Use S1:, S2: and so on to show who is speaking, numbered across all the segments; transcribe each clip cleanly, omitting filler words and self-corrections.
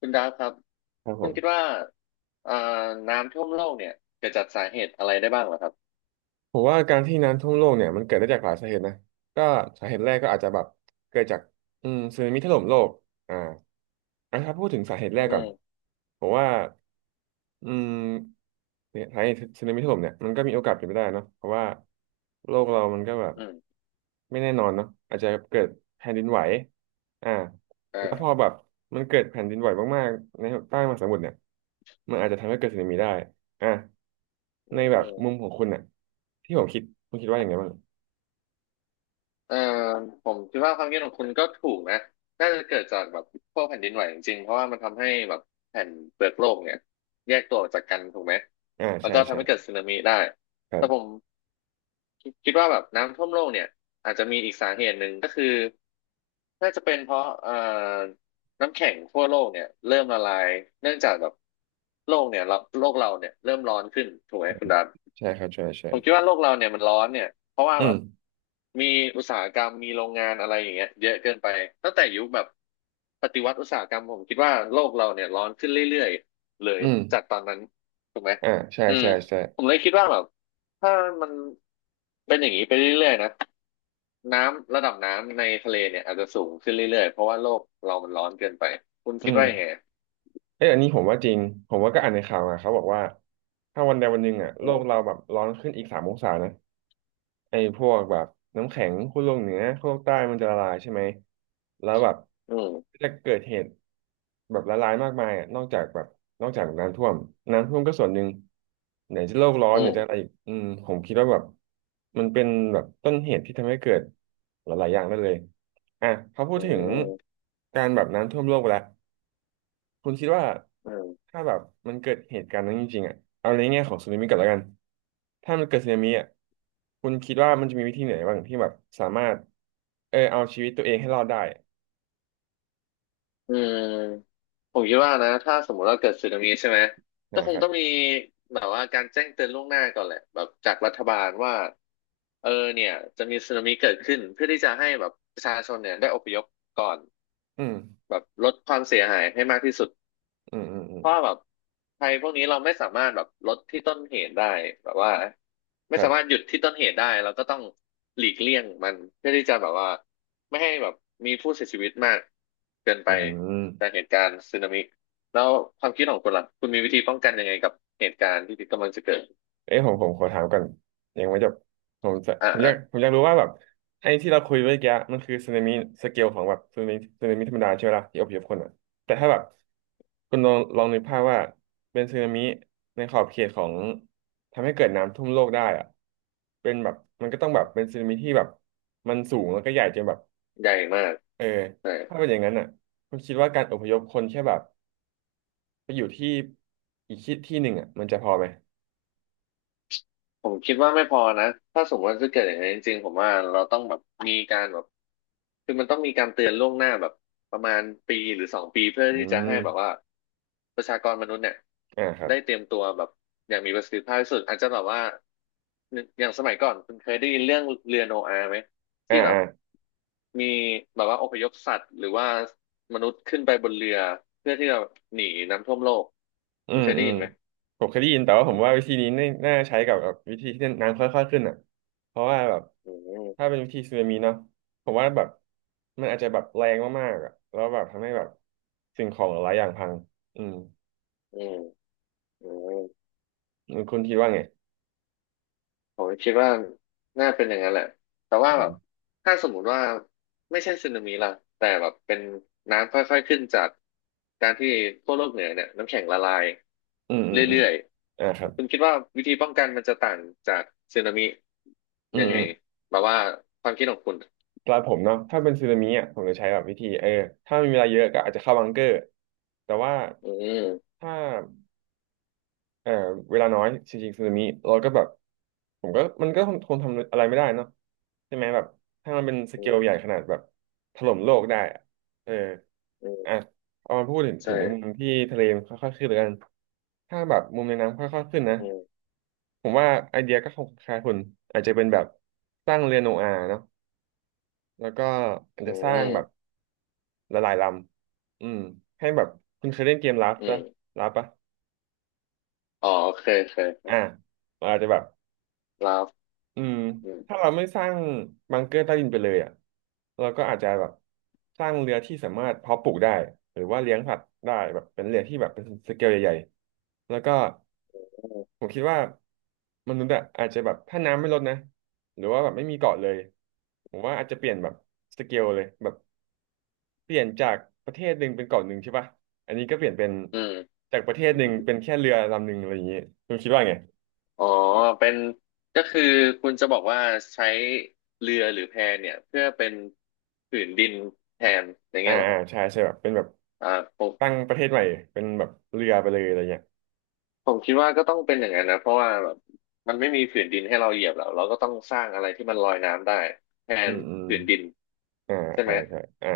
S1: คุณดาฟครับ
S2: ครับผ
S1: คุณคิด
S2: ม
S1: ว่าอ่าน้ำท่วมโลกเนี่ยเกิดจากสาเหตุอะไรได้บ้างเหรอครับ
S2: ผมว่าการที่น้ำท่วมโลกเนี่ยมันเกิดได้จากหลายสาเหตุนะก็สาเหตุแรกก็อาจจะแบบเกิดจากสึนามิถล่มโลกอ่าอ่ะถ้าพูดถึงสาเหตุแรก
S1: อื
S2: ก่อน
S1: ม
S2: ผมว่าอืมเนี่ยสาเหตุสึนามิถล่มเนี่ยมันก็มีโอกาสเป็นไปได้เนาะเพราะว่าโลกเรามันก็แบบ
S1: อืม
S2: ไม่แน่นอนเนาะอาจจะเกิดแผ่นดินไหวอ่าแล้วพ
S1: เอ
S2: อแบบมันเกิดแผ่นดินไหวมากๆใต้มหาสมุทรเนี่ยมันอาจจะทำให้เกิดสึนามิได้อ่ะ
S1: ออื
S2: ในแบบมุม
S1: ม
S2: ของคุณอ่ะที่ผมคิดคุณคิดว่าอย่างไงบ้าง
S1: เออผมคิดว่าความคิดของคุณก็ถูกนะน่าจะเกิดจากแบบพวกแผ่นดินไหวจริงๆเพราะว่ามันทำให้แบบแผ่นเปลือกโลกเนี่ยแยกตัวออกจากกันถูกไหม
S2: อ่า
S1: แล้ว
S2: ใช่
S1: ก็ทำ
S2: ใช่
S1: ให้เกิดสึนามิได้
S2: ครั
S1: แต่ผ
S2: บ
S1: มคิดว่าแบบน้ำท่วมโลกเนี่ยอาจจะมีอีกสาเหตุหนึ่งก็คือน่าจะเป็นเพราะน้ำแข็งทั่วโลกเนี่ยเริ่มละลายเนื่องจากแบบโลกเนี่ยเราโลกเราเนี่ยเริ่มร้อนขึ้นถูกไหมคุณดา
S2: ใช่ครับใช่ใช่
S1: ผมคิดว่าโลกเราเนี่ยมันร้อนเนี่ยเพราะว่า
S2: อื
S1: แบ
S2: ม
S1: บมีอุตสาหกรรมมีโรงงานอะไรอย่างเงี้ยเยอะเกินไปตั้งแต่ยุคแบบปฏิวัติอุตสาหกรรมผมคิดว่าโลกเราเนี่ยร้อนขึ้นเรื่อยๆเลย
S2: อื
S1: จาก
S2: ม
S1: ตอนนั้นถูกไหม
S2: อ่าใช่
S1: อืม
S2: ใช่ใช่
S1: ผมเลยคิดว่าแบบถ้ามันเป็นอย่างนี้ไปเรื่อยๆนะน้ำระดับน้ำในทะเลเนี่ยอาจจะสูงขึ้นเรื่อยๆเพราะว่าโลกเรามันร้อนเกินไปคุณ
S2: อื
S1: คิด
S2: ม
S1: ว่ายังไง
S2: เอ้ยอันนี้ผมว่าจริงผมว่าก็อ่านในข่าวมาเขาบอกว่าถ้าวันใดวันหนึ่งอ่ะโล
S1: อื
S2: ก
S1: ม
S2: เราแบบร้อนขึ้นอีกสามองศานะ ไอ้พวกแบบน้ำแข็งขั้วโลกเหนือขั้วโลกใต้มันจะละลายใช่ไหม แล้วแบบ
S1: อื
S2: ก็
S1: ม
S2: จะเกิดเหตุแบบละลายมากมายอ่ะนอกจากแบบนอกจากน้ำท่วมก็ส่วนหนึ่งไหนจะโลกร้อ
S1: อื
S2: นไหนจะอะไร
S1: ม
S2: อีกผมคิดว่าแบบมันเป็นแบบต้นเหตุที่ทำให้เกิดหลายๆอย่างได้เลยอ่ะพอพูด
S1: อื
S2: ถึง
S1: ม
S2: การแบบน้ำท่วมโลกไปแล้ว คุณคิดว่า
S1: อืม
S2: ถ้าแบบมันเกิดเหตุการณ์นั้นจริงๆอ่ะเอาในแง่ของสึนามิก่อนแล้วกันถ้ามันเกิดสึนามิอ่ะคุณคิดว่ามันจะมีวิธีไหนบ้างที่แบบสามารถเอาชีวิตตัวเองให้รอดได้
S1: อืมผมคิดว่านะถ้าสมมติว่าเกิดสึนามิใช่ไหมก็ค
S2: นะค
S1: ง
S2: รับ
S1: ต้องมีแบบว่าการแจ้งเตือนล่วงหน้าก่อนแหละแบบจากรัฐบาลว่าเออเนี่ยจะมีสึนามิเกิดขึ้นเพื่อที่จะให้แบบประชาชนเนี่ยได้อพยพก่อน
S2: อืม
S1: แบบลดความเสียหายให้มากที่สุด
S2: อืมอืมอืม
S1: เพราะว่าแบบภัยพวกนี้เราไม่สามารถแบบลดที่ต้นเหตุได้แบบว่า
S2: ค
S1: ไม่
S2: รั
S1: สามารถห
S2: บ
S1: ยุดที่ต้นเหตุได้เราก็ต้องหลีกเลี่ยงมันเพื่อที่จะแบบว่าไม่ให้แบบมีผู้เสียชีวิตมากเกินไป
S2: อื
S1: จาก
S2: ม
S1: เหตุการณ์สึนามิแล้วความคิดของคุณล่ะคุณมีวิธีป้องกันยังไงกับเหตุการณ์ที่กำลังจะเกิด
S2: เอ้ยผมผมขอถามก่อนยังไม่จบผมจะ
S1: อ่า
S2: ผมอ
S1: อ่า
S2: ยากผมอยากรู้ว่าแบบไอ้ที่เราคุยเมื่อกี้มันคือสึนามิสเกลของแบบสึนามิธรรมดาใช่ไหมล่ะที่อพยพคนอ่ะแต่ถ้าแบบคุณลองนึกภาพว่าเป็นสึนามิในขอบเขตของทำให้เกิดน้ำท่วมโลกได้อ่ะเป็นแบบมันก็ต้องแบบเป็นสึนามิที่แบบมันสูงแล้วก็ใหญ่จนแบบ
S1: ใหญ่มาก
S2: เออ
S1: ใช่
S2: ถ้าเป็นอย่างนั้นอ่ะคุณคิดว่าการอพยพคนแค่แบบไปอยู่ที่อีกที่หนึ่งอ่ะมันจะพอไหม
S1: ผมคิดว่าไม่พอนะถ้าสมมติว่าจะเกิดอย่างนั้นจริงๆผมว่าเราต้องแบบมีการแบบคือมันต้องมีการเตือนล่วงหน้าแบบประมาณปีหรือสองปีเพื่อ
S2: อื
S1: ที่จะ
S2: ม
S1: ให้แบบว่าประชากรมนุษย์เนี่ย
S2: อ่าครับ
S1: ได้เตรียมตัวแบบอย่างมีประสิทธิภาพที่สุดอาจจะแบบว่าอย่างสมัยก่อนคุณเคยได้ยินเรื่องเรือโนอาห์ไหม
S2: อ่า
S1: ที่แบบ
S2: อ่า
S1: มีแบบว่าอพยพสัตว์หรือว่ามนุษย์ขึ้นไปบนเรือเพื่อที่จะหนีน้ำท่วมโลก
S2: อื
S1: คุณ
S2: ม
S1: เคยได้
S2: อืม
S1: ยินไหม
S2: ผมเคยได้ยินแต่ว่าผ
S1: อื
S2: ม
S1: ม
S2: ว่าวิธีนี้น่าใช้กับแบบวิธีที่น้ำค่อยๆขึ้นอ่ะเพราะว่าแบบ
S1: อืม
S2: ถ้าเป็นวิธีสึนามิเนาะผมว่าแบบมันอาจจะแบบแรงมากๆอ่ะแล้วแบบทำให้แบบสิ่งของหลายอย่างพังอืม
S1: อืมอืม
S2: คุณคิดว่าไง
S1: ผมคิดว่าน่าเป็นอย่างนั้นแหละ แต่ว่า
S2: อื
S1: แบ
S2: ม
S1: บ ถ้าสมมุติว่า ไม่ใช่สึนามิล่ะแต่แบบเป็นน้ำค่อยๆขึ้นจากการที่ขั้วโลกเหนือเนี่ยน้ำแข็งละลาย
S2: อืมอืมอืม
S1: เรื่อย
S2: อ่าครับ
S1: ๆคุณคิดว่าวิธีป้องกันมันจะต่างจากสึนามิ
S2: อื
S1: ยั
S2: ม
S1: งไง
S2: อืม
S1: แบบว่าความคิดของคุณ
S2: สำหรับผมเนาะถ้าเป็นสึนามิอ่ะผมจะใช้แบบวิธีถ้ามีเวลาเยอะก็อาจจะเข้าบังเกอร์แต่ว่า
S1: อืม
S2: ถ้า เอ่อเวลาน้อยจริงๆสึนามิเราก็แบบผมก็มันก็คงทำอะไรไม่ได้เนาะใช่ไหมแบบถ้ามันเป็นส
S1: อื
S2: เกลใหญ่
S1: ม
S2: ขนาดแบบถล่มโลกได้อะเออ
S1: อื
S2: อ่ะ
S1: ม
S2: เอามาพูดถึง
S1: ใช่
S2: ในมุมที่ทะเลมันค่อยๆขึ้นแล้วกันถ้าแบบมุมในน้ำค่อยๆขึ้นนะ
S1: อืม
S2: ผมว่าไอเดียก็คงคล้ายคุณอาจจะเป็นแบบสร้างเรือโนอาห์เนาะแล้วก็อาจ
S1: อื
S2: จะสร้างแบบ
S1: ม
S2: ละลายลำให้แบบคุณเคยเล่นเกมลาฟ
S1: อื
S2: ปะ
S1: ม
S2: ลาฟปะ
S1: อ๋อโอเคโอเค
S2: อ่ะเราอาจจะแบบ
S1: ลาฟ
S2: อืม
S1: อืม
S2: ถ้าเราไม่สร้างบังเกอร์ใต้ดินไปเลยอ่ะเราก็อาจจะแบบสร้างเรือที่สามารถเพาะปลูกได้หรือว่าเลี้ยงสัตว์ได้แบบเป็นเรือที่แบบเป็นสเกลใหญ่ๆแล้วก็ผมคิดว่ามนุษย์อ่ะอาจจะแบบถ้าน้ำไม่ลดนะหรือว่าแบบไม่มีเกาะเลยผมว่าอาจจะเปลี่ยนแบบสเกลเลยแบบเปลี่ยนจากประเทศหนึ่งเป็นเกาะหนึ่งใช่ป่ะอันนี้ก็เปลี่ยนเป็น
S1: อืม
S2: จากประเทศหนึ่งเป็นแค่เรือลำหนึ่งอะไรอย่างเงี้ยคุณคิดว่าไง
S1: อ๋อเป็นก็คือคุณจะบอกว่าใช้เรือหรือแพเนี่ยเพื่อเป็นผืนดินแทนอย่าง
S2: อ่า
S1: เงี้ยเหรอ
S2: อ่า
S1: ครับ
S2: ใช่ใช่แบบเป็นแบบ
S1: อ่าผม
S2: ตั้งประเทศใหม่เป็นแบบเรือไปเลยอะไรเงี้ย
S1: ผมคิดว่าก็ต้องเป็นอย่างนั้นนะเพราะว่าแบบมันไม่มีผืนดินให้เราเหยียบแล้วเราก็ต้องสร้างอะไรที่มันลอยน้ำได้แท
S2: อื
S1: น
S2: มอืม
S1: ผืนดิน
S2: อ่า
S1: ใช่ไห
S2: ใช่
S1: ม
S2: ใช่อ่า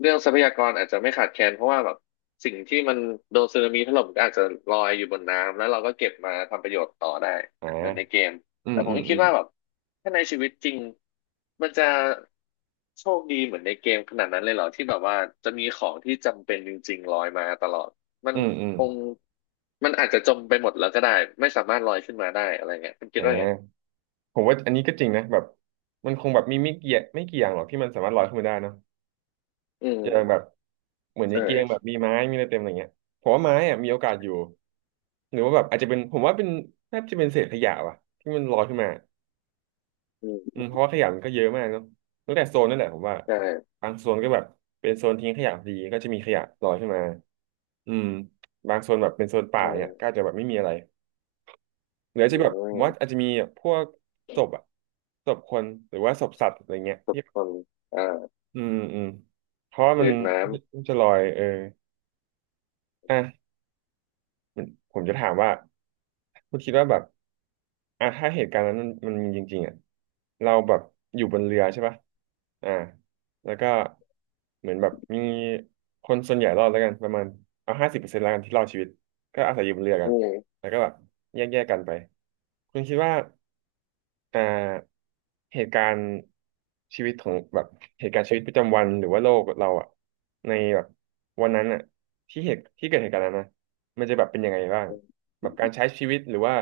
S1: เรื่องทรัพยากรอาจจะไม่ขาดแคลนเพราะว่าแบบสิ่งที่มันโดนสึนามิถล่มก็อาจจะลอยอยู่บนน้ำแล้วเราก็เก็บมาทำประโยชน์ต่อได้
S2: อ่า
S1: เหมือนในเกม
S2: อื
S1: แต่
S2: ม
S1: ผม
S2: อืม
S1: ก็
S2: อื
S1: คิด
S2: ม
S1: ว่าแบบถ้าในชีวิตจริงมันจะโชคดีเหมือนในเกมขนาดนั้นเลยเหรอที่แบบว่าจะมีของที่จำเป็นจริงๆลอยมาตลอดมัน
S2: อืมอืม
S1: คงมันอาจจะจมไปหมดแล้วก็ได้ไม่สามารถลอยขึ้นมาได้อะไรเงี้ยคุณคิ
S2: อ่
S1: ดว่าไง
S2: าผมว่าอันนี้ก็จริงนะแบบมันคงแบบมีไม่กี่อย่างหรอกที่มันสามารถลอยขึ้นมาได้เนอะ
S1: อื
S2: อย่างแบ
S1: ม
S2: บเหมือนใน
S1: ใช่
S2: เกมแบบมีไม้มีอะไรเต็มอะไรเงี้ยผมว่าไม้อะมีโอกาสอยู่หรือว่าแบบอาจจะเป็นผมว่าเป็นน่าจะเป็นเศษขยะว่ะที่มันลอยขึ้นมา
S1: อื
S2: อืม
S1: ม
S2: เพราะว่าขยะมันก็เยอะมากเนาะตั้งแต่โซนนั่นแหละผมว่า
S1: ใช่
S2: บางโซนก็แบบเป็นโซนทิ้งขยะพอดีก็จะมีขยะลอยขึ้นมาอืมบางโซนแบบเป็นโซนป่า
S1: อื
S2: เนี่ยก็อาจจะ
S1: ม
S2: แบบไม่มีอะไรหรืออาจ
S1: อื
S2: จะแบบผม
S1: ม
S2: ว่าอาจจะมีพวกศพอะศพคนหรือว่าศพสัตว์อะไรเงี้ยที่
S1: คนอ่า
S2: อืมอืมเพราะว่ามั
S1: อื
S2: น
S1: ดน้ำ
S2: มันจะลอยเอออ่ะผมจะถามว่า คุณคิดว่าแบบอ่ะถ้าเหตุการณ์นั้นมันมีจริงๆอ่ะเราแบบอยู่บนเรือใช่ปะอ่าแล้วก็เหมือนแบบมีคนส่วนใหญ่รอดแล้วกันประมาณเอา50%แล้วกันที่รอดชีวิตก็อาศัยอยู่บนเรือกั
S1: อื
S2: น
S1: ม
S2: แล้วก็แบบแยกๆกันไปคุณคิดว่า อ่าเหตุการณ์ชีวิตของแบบเหตุการณ์ชีวิตประจำวันหรือว่าโลกเราอะในแบบวันนั้นอะที่เหตุที่เกิดเหตุการณ์นั้นนะมันจะแบบเป็นยังไงบ้างแบบการใช้ชีวิตหรือว่า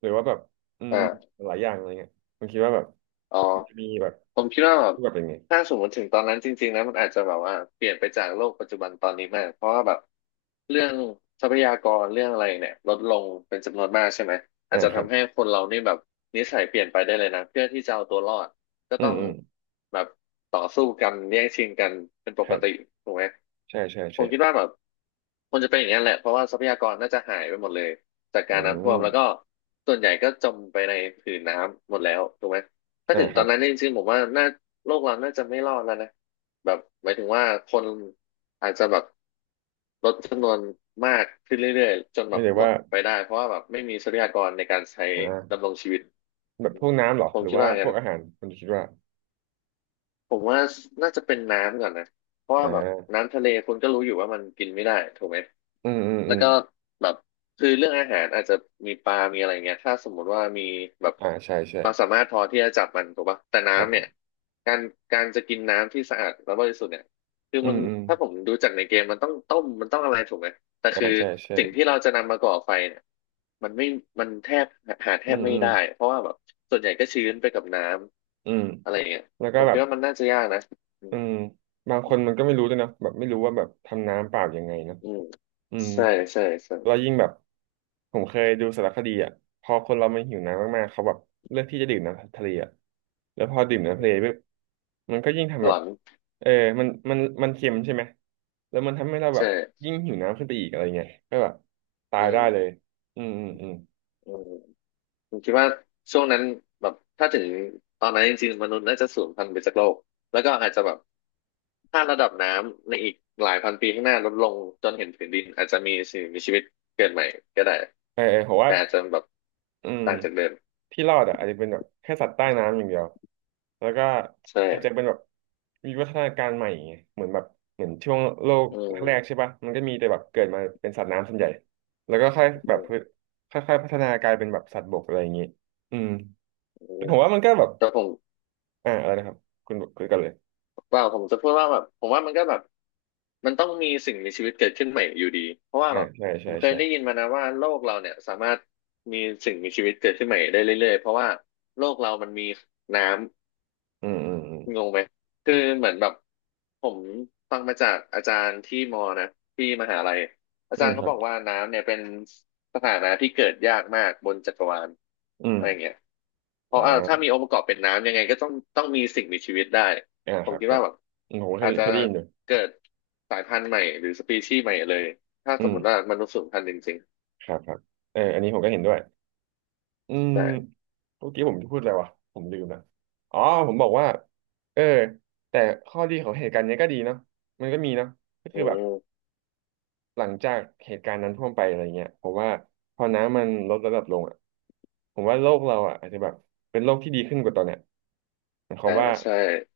S2: หรือว่าแบบอืม
S1: อ่า
S2: หลายอย่างอะไรเงี้ยผมคิดว่าแบบ
S1: อ๋อ
S2: มันจะมีแบบ
S1: ผมคิดว่าแบบ
S2: รูปแบบยังไง
S1: ถ้าสมมติถึงตอนนั้นจริงๆนะมันอาจจะแบบว่าเปลี่ยนไปจากโลกปัจจุบันตอนนี้มากเพราะว่าแบบเรื่องทรัพยากรเรื่องอะไรเนี่ยลดลงเป็นจำนวนมากใช่ไหมอา
S2: อ่า
S1: จจะ
S2: ครับ
S1: ทำให้คนเรานี่แบบนิสัยเปลี่ยนไปได้เลยนะเพื่อที่จะเอาตัวรอดก็
S2: อื
S1: ต้อ
S2: ม
S1: ง
S2: อืม
S1: แบบต่อสู้กันแย่งชิงกันเป็นป
S2: ค
S1: ก
S2: รั
S1: ติ
S2: บ
S1: ถูกไหม
S2: ใช่ใช่
S1: ผ
S2: ใช่
S1: มคิดว่าแบบมันจะเป็นอย่างนั้นแหละเพราะว่าทรัพยากรน่าจะหายไปหมดเลยจาก
S2: อื
S1: การน้ำท่วมแล้วก็
S2: ม
S1: ส่วนใหญ่ก็จมไปในผืนน้ำหมดแล้วถูกไหม ถ้า
S2: อ่า
S1: ถึง
S2: ค
S1: ต
S2: รั
S1: อนนั้น
S2: บ
S1: เนี่ยจริงๆผมว่าน่าโลกเราน่าจะไม่รอดแล้วนะแบบหมายถึงว่าคนอาจจะแบบลดจำนวนมากขึ้นเรื่อยๆจนแบ
S2: ไม่
S1: บ
S2: เลย
S1: หม
S2: ว่า
S1: ดไปได้เพราะว่าแบบไม่มีทรัพยากรในการใช้
S2: อ่า
S1: ดำรงชีวิต
S2: แบบ
S1: อื
S2: พ
S1: ม
S2: วกน้ำเหรอ
S1: ผ
S2: ห
S1: ม
S2: รือ
S1: คิด
S2: ว่า
S1: ว่าอย่าง
S2: พ
S1: นั้
S2: ว
S1: น
S2: กอาหารคุณคิดว่า
S1: ผมว่าน่าจะเป็นน้ำก่อนนะเพราะ
S2: อ่
S1: ว่าแบบ
S2: า
S1: น้ำทะเลคุณก็รู้อยู่ว่ามันกินไม่ได้ถูกไหม
S2: อืมอืม
S1: แล้
S2: อื
S1: ว
S2: ม
S1: ก็แบบคือเรื่องอาหารอาจจะมีปลามีอะไรเงี้ยถ้าสมมุติว่ามีแบบ
S2: อ่าใช่ใช่
S1: ความสามารถพอที่จะจับมันถูกปะแต่
S2: ครั
S1: น้ำเนี่ย
S2: บ
S1: การการจะกินน้ำที่สะอาดและบริสุทธิ์เนี่ยคือ
S2: อื
S1: มั
S2: ม
S1: น
S2: อืม
S1: ถ้าผมดูจากในเกมมันต้องต้มมันต้องอะไรถูกไหม แต่
S2: อ่า
S1: คือ
S2: ใช่ใช่
S1: สิ่งที่เราจะนำมาก่อไฟเนี่ยมันไม่มันแทบหาแท
S2: อื
S1: บ
S2: ม
S1: ไม่
S2: อืม
S1: ได้เพราะว่าแบบส่วนใหญ่ก็ชื้นไปกับน้
S2: อืม
S1: ำอะไรเงี้ย
S2: แล้วก็
S1: ผม
S2: แบ
S1: คิ
S2: บ
S1: ดว่ามันน่าจะยากนะอื
S2: อื
S1: ม
S2: มบางคนมันก็ไม่รู้ด้วยนะแบบไม่รู้ว่าแบบทำน้ำเปล่ายังไงเนอะ
S1: อืม
S2: อืม
S1: ใช่ใช่ใช่
S2: แล้วยิ่งแบบผมเคยดูสารคดีอ่ะพอคนเรามันหิวน้ำมากๆเขาแบบเลือกที่จะดื่มน้ำทะเลอ่ะแล้วพอดื่มน้ำ
S1: อื
S2: ทะเลปุ๊
S1: ม
S2: บมันก็ยิ่งทำ
S1: ห
S2: แบ
S1: ล
S2: บ
S1: อน
S2: เออมันเค็มใช่ไหมแล้วมันทำให้เราแบบ
S1: ใช่
S2: ยิ่งหิวน้ำขึ้นไปอีกอะไรเงี้ยก็แบบตา
S1: อื
S2: ยได้
S1: ม
S2: เลยอืมอืมอืม
S1: อืมผมคิดว่าช่วงนั้นแบบถ้าถึงตอนนั้นจริงๆมนุษย์น่าจะสูญพันธุ์ไปจากโลก แล้วก็อาจจะแบบถ้าระดับน้ำในอีกหลายพันปีข้างหน้าลดลงจนเห็นผืนดินอาจจะมีสิ่งมีชีวิตเกิดใหม่ก็ได้
S2: เออเออผมว่า
S1: แต่อาจจะแบบ
S2: อืม
S1: ต่างจากเดิม
S2: ที่รอดอ่ะอาจจะเป็นแบบแค่สัตว์ใต้น้ำอย่างเดียวแล้วก็
S1: ใช่
S2: อาจจะเป็นแบบมีวัฒนาการใหม่ไงเหมือนแบบเหมือนช่วงโลก
S1: อื
S2: แรกๆใช่
S1: ม
S2: ปะมันก็มีแต่แบบเกิดมาเป็นสัตว์น้ำส่วนใหญ่แล้วก็ค่อย
S1: อื
S2: แบบพืช
S1: ม
S2: ค่อยๆพัฒนากลายเป็นแบบสัตว์บกอะไรอย่างนี้อืม
S1: อื
S2: แต่
S1: ม
S2: ผมว่ามันก็แบบ
S1: แต่ผม
S2: อ่าอะไรนะครับคุณคุยกันเลย
S1: เปล่าผมจะพูดว่าแบบผมว่ามันก็แบบมันต้องมีสิ่งมีชีวิตเกิดขึ้นใหม่อยู่ดีเพราะว่า
S2: อ่า
S1: แบบ
S2: ใช่
S1: ผ
S2: ใช่
S1: มเคย
S2: ใช่
S1: ได้ยินมานะว่าโลกเราเนี่ยสามารถมีสิ่งมีชีวิตเกิดขึ้นใหม่ได้เรื่อยๆเพราะว่าโลกเรามันมีน้ำ
S2: อืมอืมอืม
S1: งงไหม คือเหมือนแบบผมฟังมาจากอาจารย์ที่มอนะที่มหาลัยอา
S2: อื
S1: จาร
S2: ม
S1: ย์
S2: ค
S1: เขา
S2: รั
S1: บ
S2: บ
S1: อกว่าน้ำเนี่ยเป็นสถานะที่เกิดยากมากบนจักรวาล
S2: อื
S1: อะไรอย่าง
S2: ม
S1: เงี้ยเพ
S2: อ๋อ
S1: ราะถ้ามีองค์ประกอบเป็นน้ำยังไงก็ต้องมีสิ่งมีชีวิตได้
S2: อ่า
S1: ผ
S2: ค
S1: ม
S2: รับ
S1: คิด
S2: ครั
S1: ว่า
S2: บ
S1: แบบ
S2: อืมผมก็เค
S1: อา
S2: ย
S1: จจะ
S2: เคยได้ยินอยู่
S1: เกิดสายพันธุ์ใหม่หรือสปีชีส์ใหม่เลยถ้า
S2: อื
S1: สม
S2: ม
S1: มติว่ามนุษย์สูญพันธุ์จริง
S2: ครับครับเอออันนี้ผมก็เห็นด้วย อืม
S1: ๆใช่
S2: เมื่อกี้ผมจะพูดอะไรวะผมลืมละอ๋อผมบอกว่าเออแต่ข้อดีของเหตุการณ์เนี้ยก็ดีเนาะมันก็มีเนาะก็
S1: อื
S2: คือแบบ
S1: ม
S2: หลังจากเหตุการณ์นั้นท่วมไปอะไรเงี้ยผมว่าพอน้ำมันลดระดับลงอ่ะผมว่าโลกเราอ่ะอาจจะแบบเป็นโลกที่ดีขึ้นกว่าตอนเนี้ยหมายควา
S1: อ่า
S2: มว่า
S1: ใช่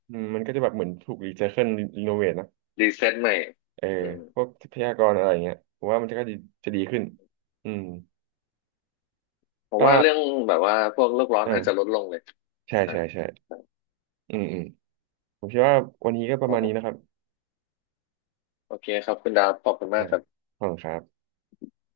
S2: อืมมันก็จะแบบเหมือนถูกรีไซเคิลรีโนเวทนะ
S1: รีเซ็ตใหม่
S2: เออ
S1: อืม
S2: พวกทรัพยากรอะไรเงี้ยผมว่ามันจะก็ดีจะดีขึ้นอืม
S1: ผม
S2: ก็
S1: ว่าเรื่องแบบว่าพวกโลกร้อนอาจจะล
S2: อ่า
S1: ดลงเลย
S2: ใช่
S1: อ่า
S2: ใช่ใช่อืมอืม ผมคิดว่าวันนี้ก็ป
S1: ค
S2: ระ
S1: รั
S2: มา
S1: บ
S2: ณ
S1: ผ
S2: นี้นะค
S1: ม
S2: รับ
S1: โอเคครับคุณดาวขอบคุณ
S2: อ่า
S1: มากครับ
S2: ขอบคุณครับ